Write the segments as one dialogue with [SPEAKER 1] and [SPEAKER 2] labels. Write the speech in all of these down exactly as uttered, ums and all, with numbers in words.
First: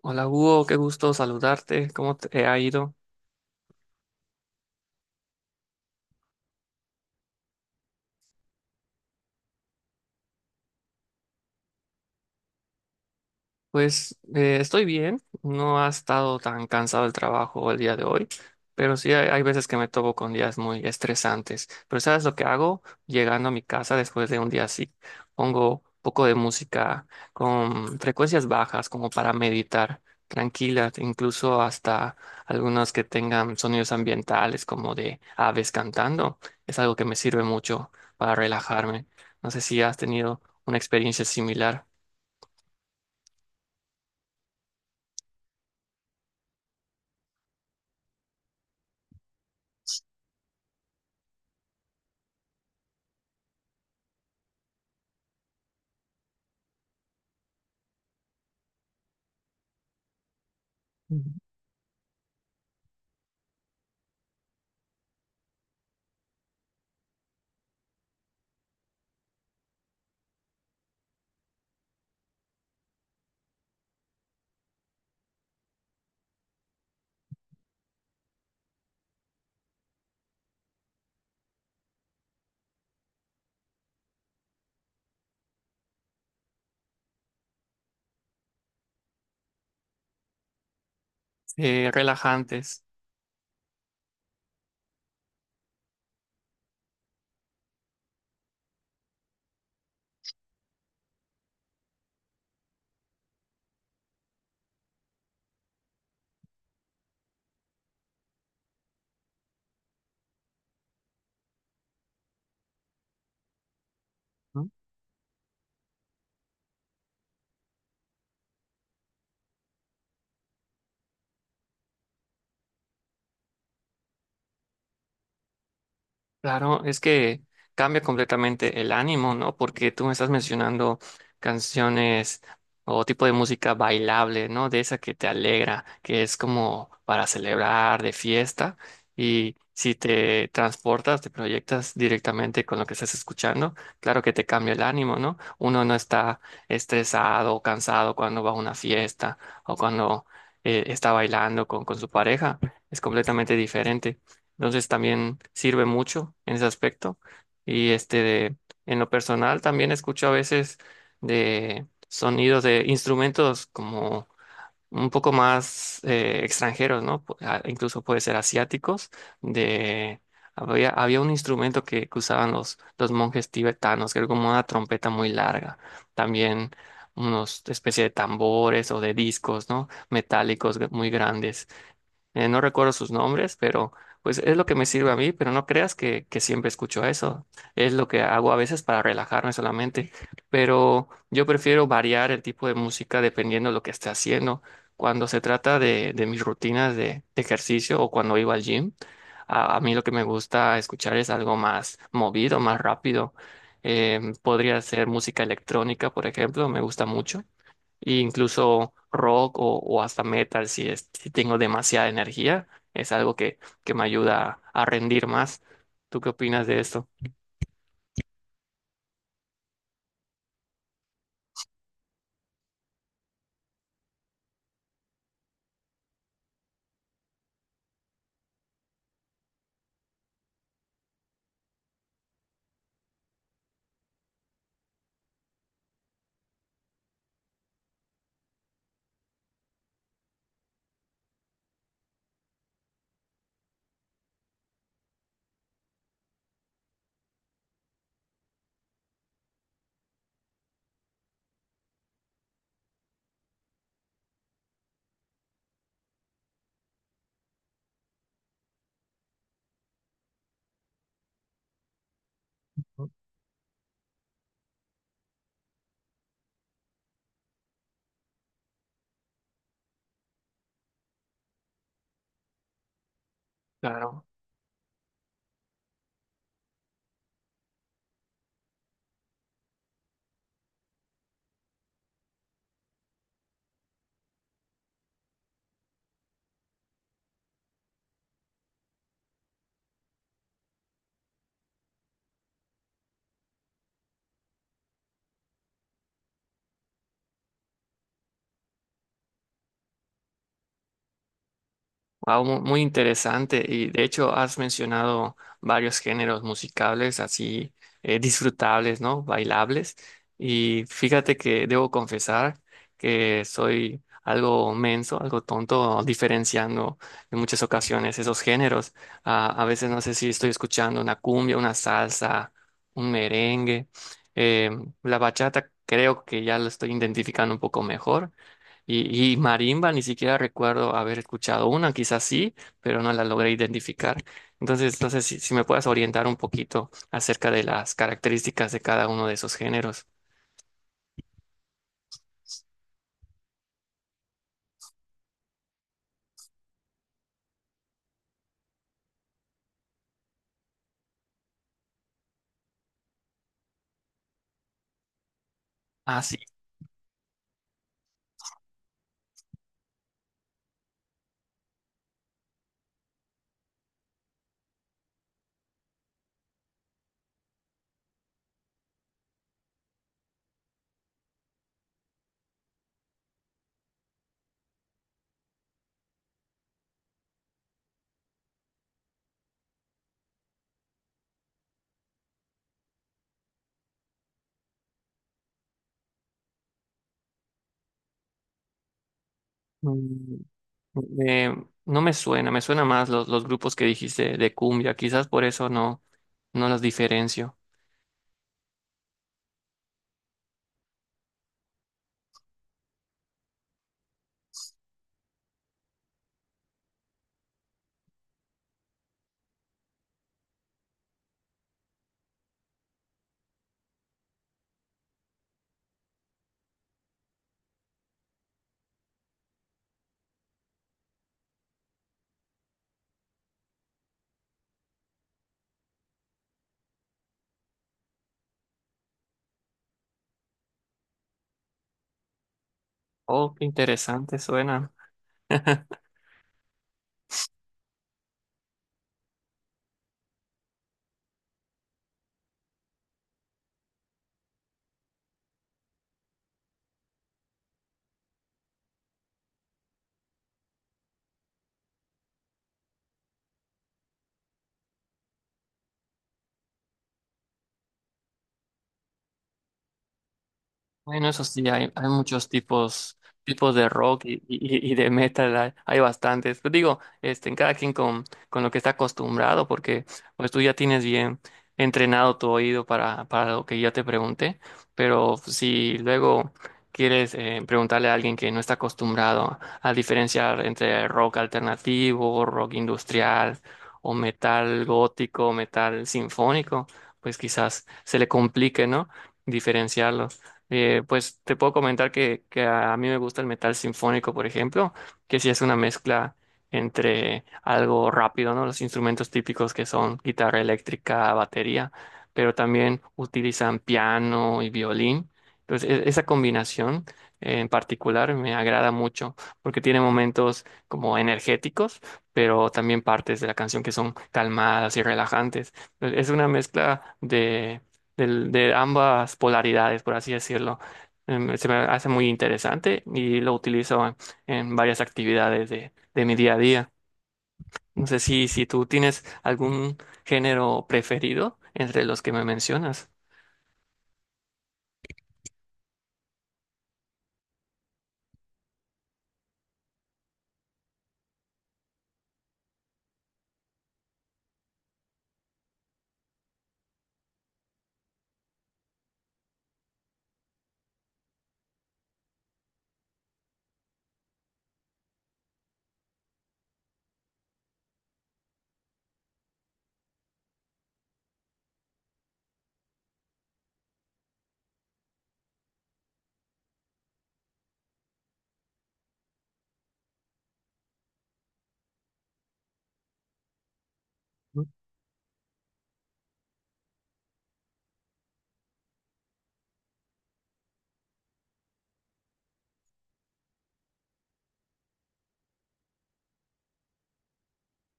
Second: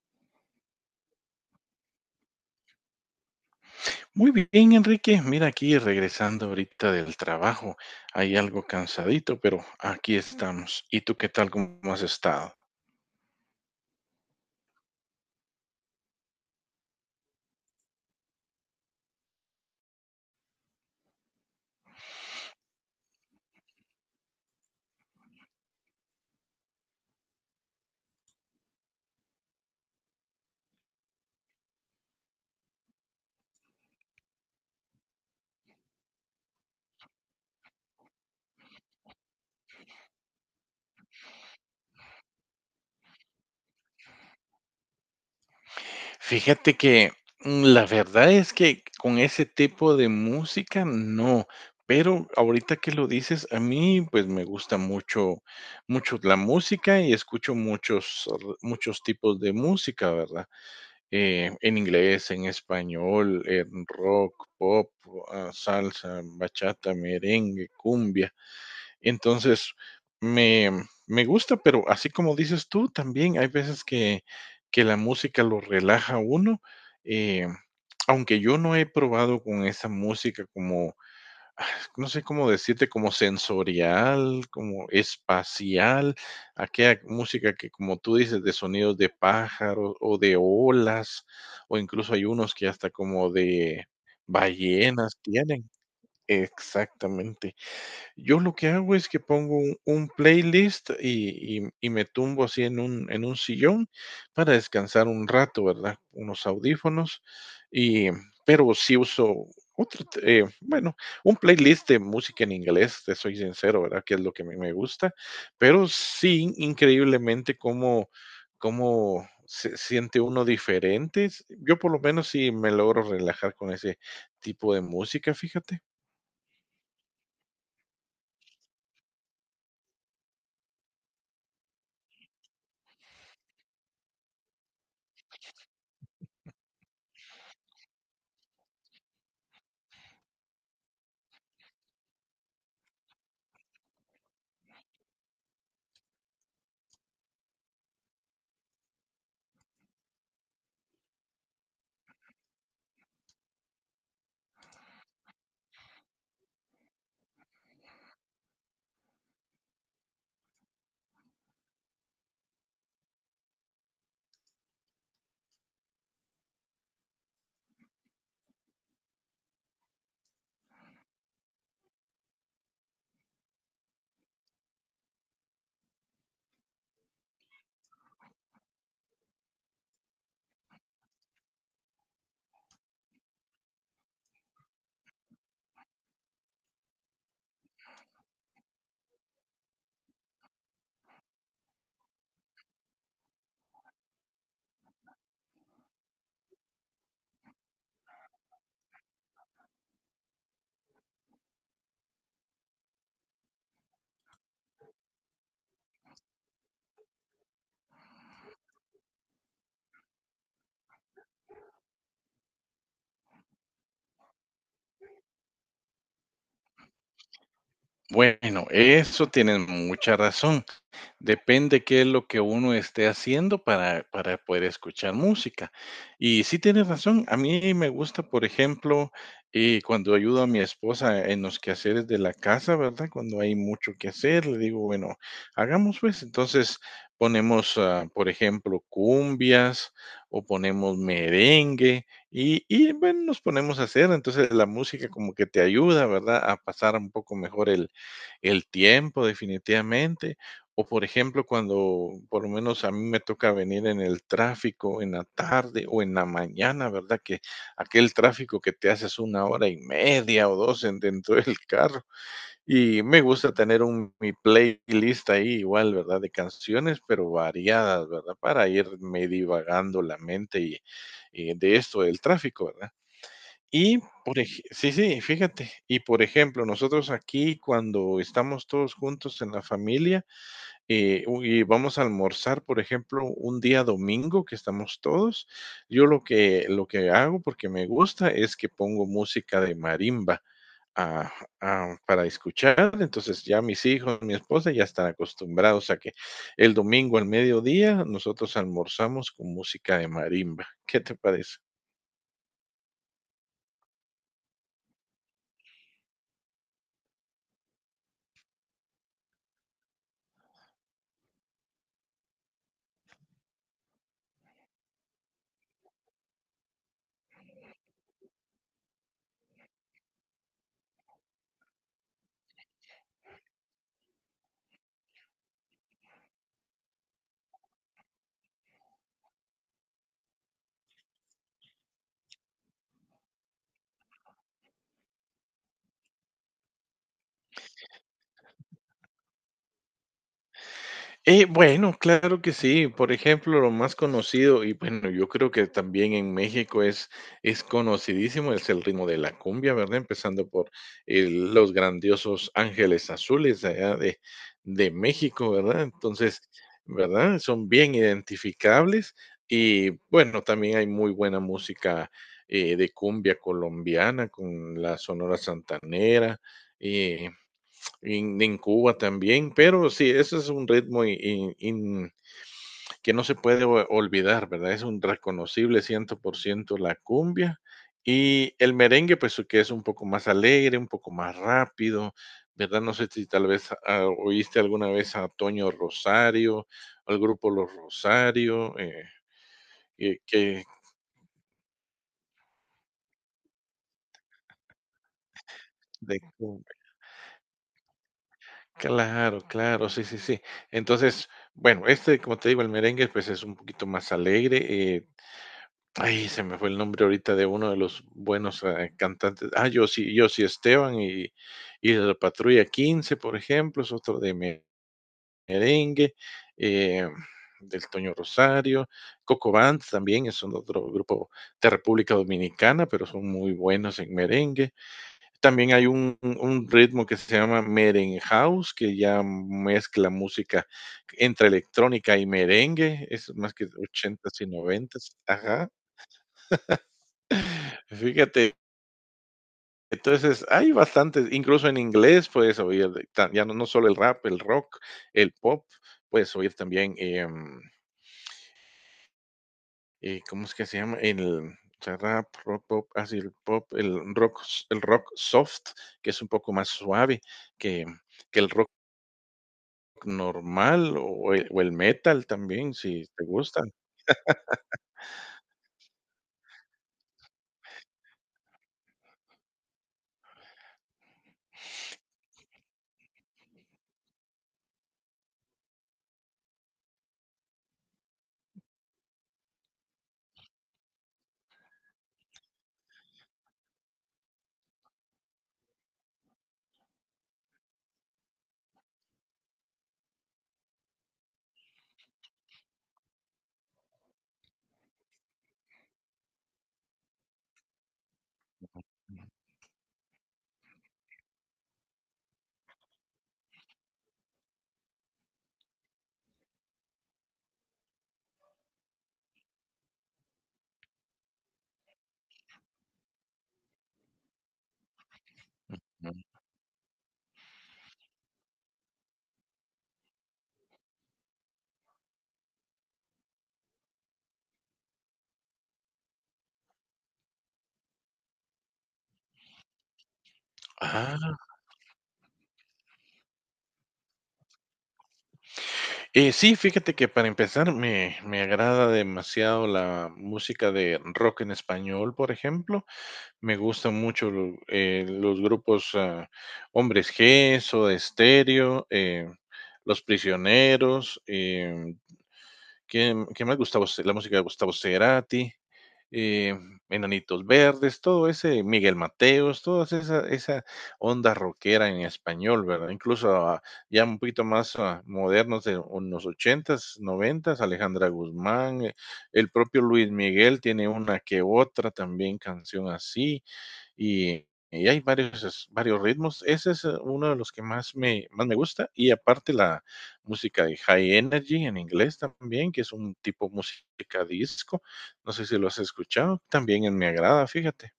[SPEAKER 1] Hola Hugo, qué gusto saludarte. ¿Cómo te ha ido?
[SPEAKER 2] Muy bien, Enrique. Mira, aquí regresando ahorita del trabajo. Hay algo cansadito, pero aquí estamos. ¿Y tú qué tal? ¿Cómo has estado?
[SPEAKER 1] Pues eh, estoy bien, no ha estado tan cansado el trabajo el día de hoy, pero sí hay, hay veces que me topo con días muy estresantes. Pero ¿sabes lo que hago? Llegando a mi casa después de un día así, pongo un poco de música con frecuencias bajas como para meditar, tranquila, incluso hasta algunas que tengan sonidos ambientales como de aves cantando. Es algo que me sirve mucho para relajarme. No sé si has tenido una experiencia similar.
[SPEAKER 2] Fíjate que mm, la verdad es que con ese tipo de música no, pero ahorita que lo dices, a mí pues me gusta mucho, mucho la música y escucho muchos, r- muchos tipos de música, ¿verdad? Eh, en inglés, en español, en rock, pop, ah, salsa, bachata, merengue, cumbia. Entonces, me, me gusta, pero así como dices tú, también hay veces que, que la música lo relaja a uno. eh, Aunque yo no he probado con esa música como no sé cómo decirte, como sensorial, como espacial, aquella música que, como tú dices, de sonidos de pájaros o de olas, o
[SPEAKER 1] Eh,
[SPEAKER 2] incluso hay unos que
[SPEAKER 1] relajantes.
[SPEAKER 2] hasta como de ballenas tienen. Exactamente. Yo lo que hago es que pongo un, un playlist y, y- y me tumbo así en un, en un sillón para descansar un rato, ¿verdad? Unos audífonos y, pero sí uso otro, t- eh, bueno, un playlist de música en inglés, te soy sincero, ¿verdad? Que es lo que me
[SPEAKER 1] ¿No?
[SPEAKER 2] me gusta, pero sí, increíblemente cómo, cómo se siente uno diferente. Yo por lo menos sí me logro relajar con ese tipo de música, fíjate.
[SPEAKER 1] Claro, es que cambia completamente el ánimo, ¿no? Porque tú me estás mencionando canciones o tipo de música bailable, ¿no? De esa que te alegra, que es como para celebrar, de fiesta. Y si te transportas, te proyectas directamente con lo que estás escuchando, claro que te cambia el ánimo, ¿no? Uno no está estresado o cansado cuando va a una fiesta o cuando eh, está bailando con, con su pareja. Es completamente diferente. Entonces también sirve mucho en ese aspecto. Y este de, en lo personal también escucho a veces de sonidos de instrumentos como un poco más eh, extranjeros, ¿no? Pu- ah, Incluso puede ser asiáticos. De, había, había un instrumento que, que usaban los, los monjes tibetanos, que era como una trompeta muy larga. También unos especie de tambores o de discos, ¿no? Metálicos g- muy grandes. Eh, no recuerdo sus nombres, pero pues es lo que me sirve a mí, pero no creas que, que siempre escucho eso. Es lo que hago a veces para relajarme solamente, pero yo prefiero variar el tipo de música dependiendo de lo que esté haciendo. Cuando se trata de, de mis rutinas de, de ejercicio o cuando iba al gym, a, a mí lo que me gusta escuchar es algo más movido, más rápido. Em, podría ser música electrónica, por ejemplo, me gusta mucho e incluso rock o, o hasta metal si, es- si tengo demasiada energía, es algo que, que me ayuda a rendir más. ¿Tú qué opinas de esto?
[SPEAKER 2] Bueno, eso tienen mucha razón. Depende qué es lo que uno esté haciendo para, para poder escuchar música. Y sí tienes razón, a mí me gusta, por ejemplo, eh, cuando ayudo a mi esposa en los quehaceres de la casa, ¿verdad? Cuando hay mucho que hacer, le digo, bueno, hagamos pues. Entonces ponemos, ah, por ejemplo, cumbias o ponemos merengue y, y bueno, nos ponemos a hacer. Entonces la música como que te ayuda, ¿verdad? A pasar un poco mejor el el tiempo definitivamente. O por ejemplo, cuando por lo menos a mí me toca venir en el tráfico en la tarde o en la mañana, ¿verdad? Que aquel tráfico que te haces una hora y media o dos en- dentro del carro. Y me gusta tener un, mi playlist ahí igual, ¿verdad? De canciones, pero variadas, ¿verdad? Para irme divagando la mente y, y de esto del tráfico, ¿verdad? Y,
[SPEAKER 1] Claro.
[SPEAKER 2] por ej sí, sí, fíjate. Y, por ejemplo, nosotros aquí cuando estamos todos juntos en la familia, eh, u y vamos a almorzar, por ejemplo, un día domingo que estamos todos, yo lo que lo que hago, porque me gusta, es que pongo música de marimba, ah, ah, para escuchar. Entonces, ya mis hijos, mi esposa ya están acostumbrados a que el domingo al mediodía nosotros almorzamos con música de marimba. ¿Qué te parece?
[SPEAKER 1] Wow, mu- muy interesante. Y de hecho has mencionado varios géneros musicales así eh, disfrutables, ¿no? Bailables. Y fíjate que debo confesar que soy algo menso, algo tonto, diferenciando en muchas ocasiones esos géneros. Ah, a veces no sé si estoy escuchando una cumbia, una salsa, un merengue. Eh, la bachata creo que ya lo estoy identificando un poco mejor. Y, y marimba, ni siquiera recuerdo haber escuchado una, quizás sí, pero no la logré identificar. Entonces, entonces si, si me puedas orientar un poquito acerca de las características de cada uno de esos géneros.
[SPEAKER 2] Eh, bueno, claro que sí. Por ejemplo, lo más conocido, y bueno, yo creo que también en México es, es conocidísimo, es el ritmo de la cumbia, ¿verdad? Empezando por el- los grandiosos Ángeles Azules de allá de, de México, ¿verdad?
[SPEAKER 1] Ah, sí.
[SPEAKER 2] Entonces, ¿verdad? Son bien identificables y bueno, también hay muy buena música eh, de cumbia colombiana con la Sonora Santanera. eh, en, en Cuba también, pero sí, ese es un ritmo y- y- y que no se puede o- olvidar, ¿verdad? Es un reconocible cien por ciento la cumbia y el merengue, pues que es un poco más alegre, un poco más rápido, ¿verdad? No sé si tal vez ah, oíste alguna vez a Toño Rosario, al grupo Los Rosario, eh, que,
[SPEAKER 1] Mm,
[SPEAKER 2] que
[SPEAKER 1] eh, no me suena, me suena más los, los grupos que dijiste de cumbia, quizás por eso no,
[SPEAKER 2] de
[SPEAKER 1] no
[SPEAKER 2] cumbia.
[SPEAKER 1] los diferencio.
[SPEAKER 2] Claro, claro, sí, sí, sí. Entonces, bueno, este, como te digo, el merengue, pues es un poquito más alegre, eh, ay, se me fue el nombre ahorita de uno de los buenos eh, cantantes. Ah, yo sí, yo sí Esteban y, y de la Patrulla quince, por ejemplo, es otro de me- merengue, eh, del Toño Rosario, Coco Bands también es un otro grupo de República Dominicana, pero son muy buenos en merengue. También hay un, un un ritmo que se llama Merengue House, que ya mezcla música entre electrónica y merengue, es más
[SPEAKER 1] Oh, qué
[SPEAKER 2] que
[SPEAKER 1] interesante
[SPEAKER 2] ochentas y
[SPEAKER 1] suena.
[SPEAKER 2] noventas, ajá. Fíjate, entonces hay bastantes, incluso en inglés puedes oír, de- ta- ya no, no solo el rap, el rock, el pop, puedes oír también, em, eh, ¿cómo es que se llama? El o sea, rap, rock, pop, así el pop, el rock, s- el rock soft, que es un poco más suave que, que el rock normal
[SPEAKER 1] Bueno,
[SPEAKER 2] o
[SPEAKER 1] eso
[SPEAKER 2] el,
[SPEAKER 1] sí,
[SPEAKER 2] o el
[SPEAKER 1] hay, hay
[SPEAKER 2] metal
[SPEAKER 1] muchos
[SPEAKER 2] también, si
[SPEAKER 1] tipos,
[SPEAKER 2] te gusta.
[SPEAKER 1] tipos de rock y, y- y de metal, hay, hay bastantes. Pero digo, este, en cada quien con, con lo que está acostumbrado, porque pues tú ya tienes bien entrenado tu oído para, para lo que yo te pregunté, pero si luego quieres eh, preguntarle a alguien que no está acostumbrado a diferenciar entre rock alternativo, rock industrial o metal gótico, metal sinfónico, pues quizás se le complique, ¿no? Diferenciarlo. Eh, pues te puedo comentar que, que a mí me gusta el metal sinfónico, por ejemplo, que sí es una mezcla entre algo rápido, ¿no? Los instrumentos típicos que son guitarra eléctrica, batería, pero también utilizan piano y violín. Entonces, e- esa combinación eh, en particular me agrada mucho porque tiene momentos como energéticos, pero también partes de la canción que son calmadas y relajantes.
[SPEAKER 2] Mm,
[SPEAKER 1] Es una mezcla del- de ambas polaridades, por así decirlo. Em, se me hace muy interesante y lo utilizo en, en varias actividades de, de mi día a día. No sé si, si tú tienes algún género
[SPEAKER 2] ah,
[SPEAKER 1] preferido entre los que me mencionas.
[SPEAKER 2] eh, sí, fíjate que para empezar me me agrada demasiado la música de rock en español, por ejemplo, me gustan mucho lo- eh, los grupos ah, Hombres G, Soda Stereo, eh, Los Prisioneros. Eh, ¿qué, qué más? Gustavo, Ce- la música de Gustavo Cerati, eh, Enanitos Verdes, todo ese, Miguel Mateos, toda esa, esa onda rockera en español, ¿verdad? Incluso ah, ya un poquito más ah, modernos de unos ochentas, noventas, Alejandra Guzmán, eh, el propio Luis Miguel tiene una que otra también canción así y, y hay varios, varios ritmos. Ese es eh, uno de los que más me, más me gusta. Y aparte la música de High Energy en inglés también, que es un tipo música disco. No sé si lo has escuchado. También me agrada, fíjate.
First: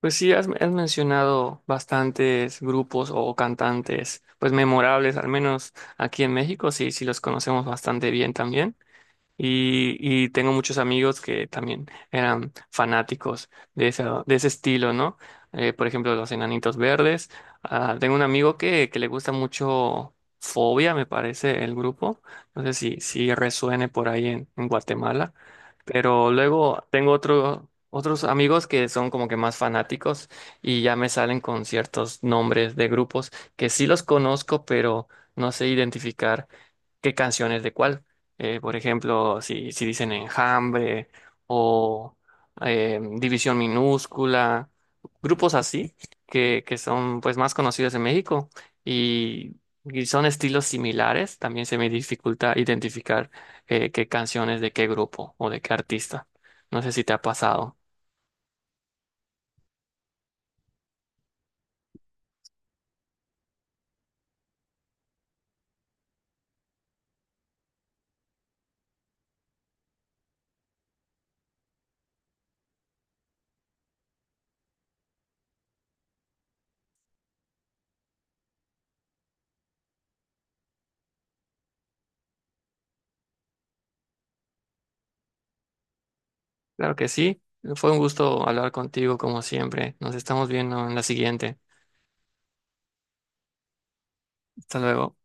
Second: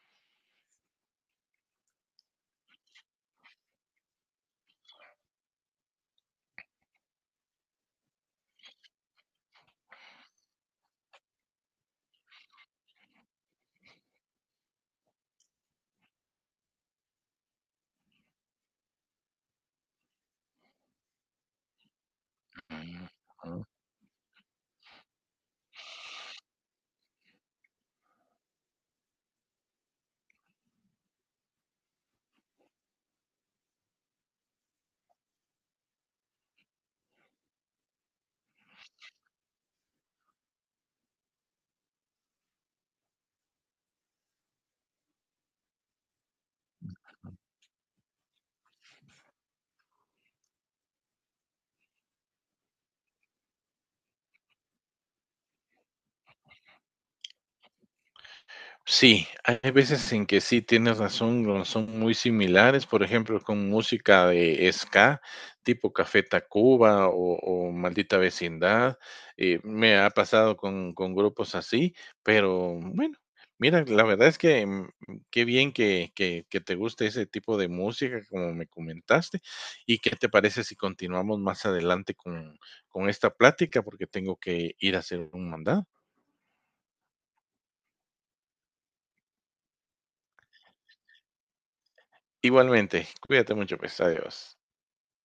[SPEAKER 1] Pues sí, has, has mencionado bastantes grupos o cantantes, pues memorables, al menos aquí en México, sí, sí los conocemos bastante bien también. Y, y tengo muchos amigos que también eran fanáticos de ese, de ese estilo, ¿no? Eh, por ejemplo, los Enanitos Verdes. Ah, tengo un amigo que, que le gusta mucho Fobia, me parece, el grupo. No sé si, si resuene por ahí en, en Guatemala. Pero luego tengo otro, otros amigos que son como que más fanáticos y ya me salen con ciertos nombres de grupos que sí los conozco, pero no sé identificar qué canciones de cuál. Eh, por ejemplo, si, si dicen Enjambre o eh, División Minúscula, grupos así que, que son pues más conocidos en México y, y son estilos similares, también se me dificulta identificar eh, qué canciones de qué grupo o de qué artista. No sé si te ha pasado.
[SPEAKER 2] Sí, hay veces en que sí tienes razón, no son muy similares, por ejemplo, con música de ska, tipo Café Tacuba o, o Maldita Vecindad, eh, me ha pasado con, con grupos así, pero bueno, mira, la verdad es que mm, qué bien que, que, que te guste ese tipo de música, como me comentaste, y qué te parece si continuamos más adelante con, con esta plática, porque tengo que ir a hacer un mandado.
[SPEAKER 1] Claro que sí. Fue un gusto hablar contigo como siempre. Nos estamos viendo en la siguiente.
[SPEAKER 2] Igualmente, cuídate mucho, pues, adiós.
[SPEAKER 1] Hasta luego.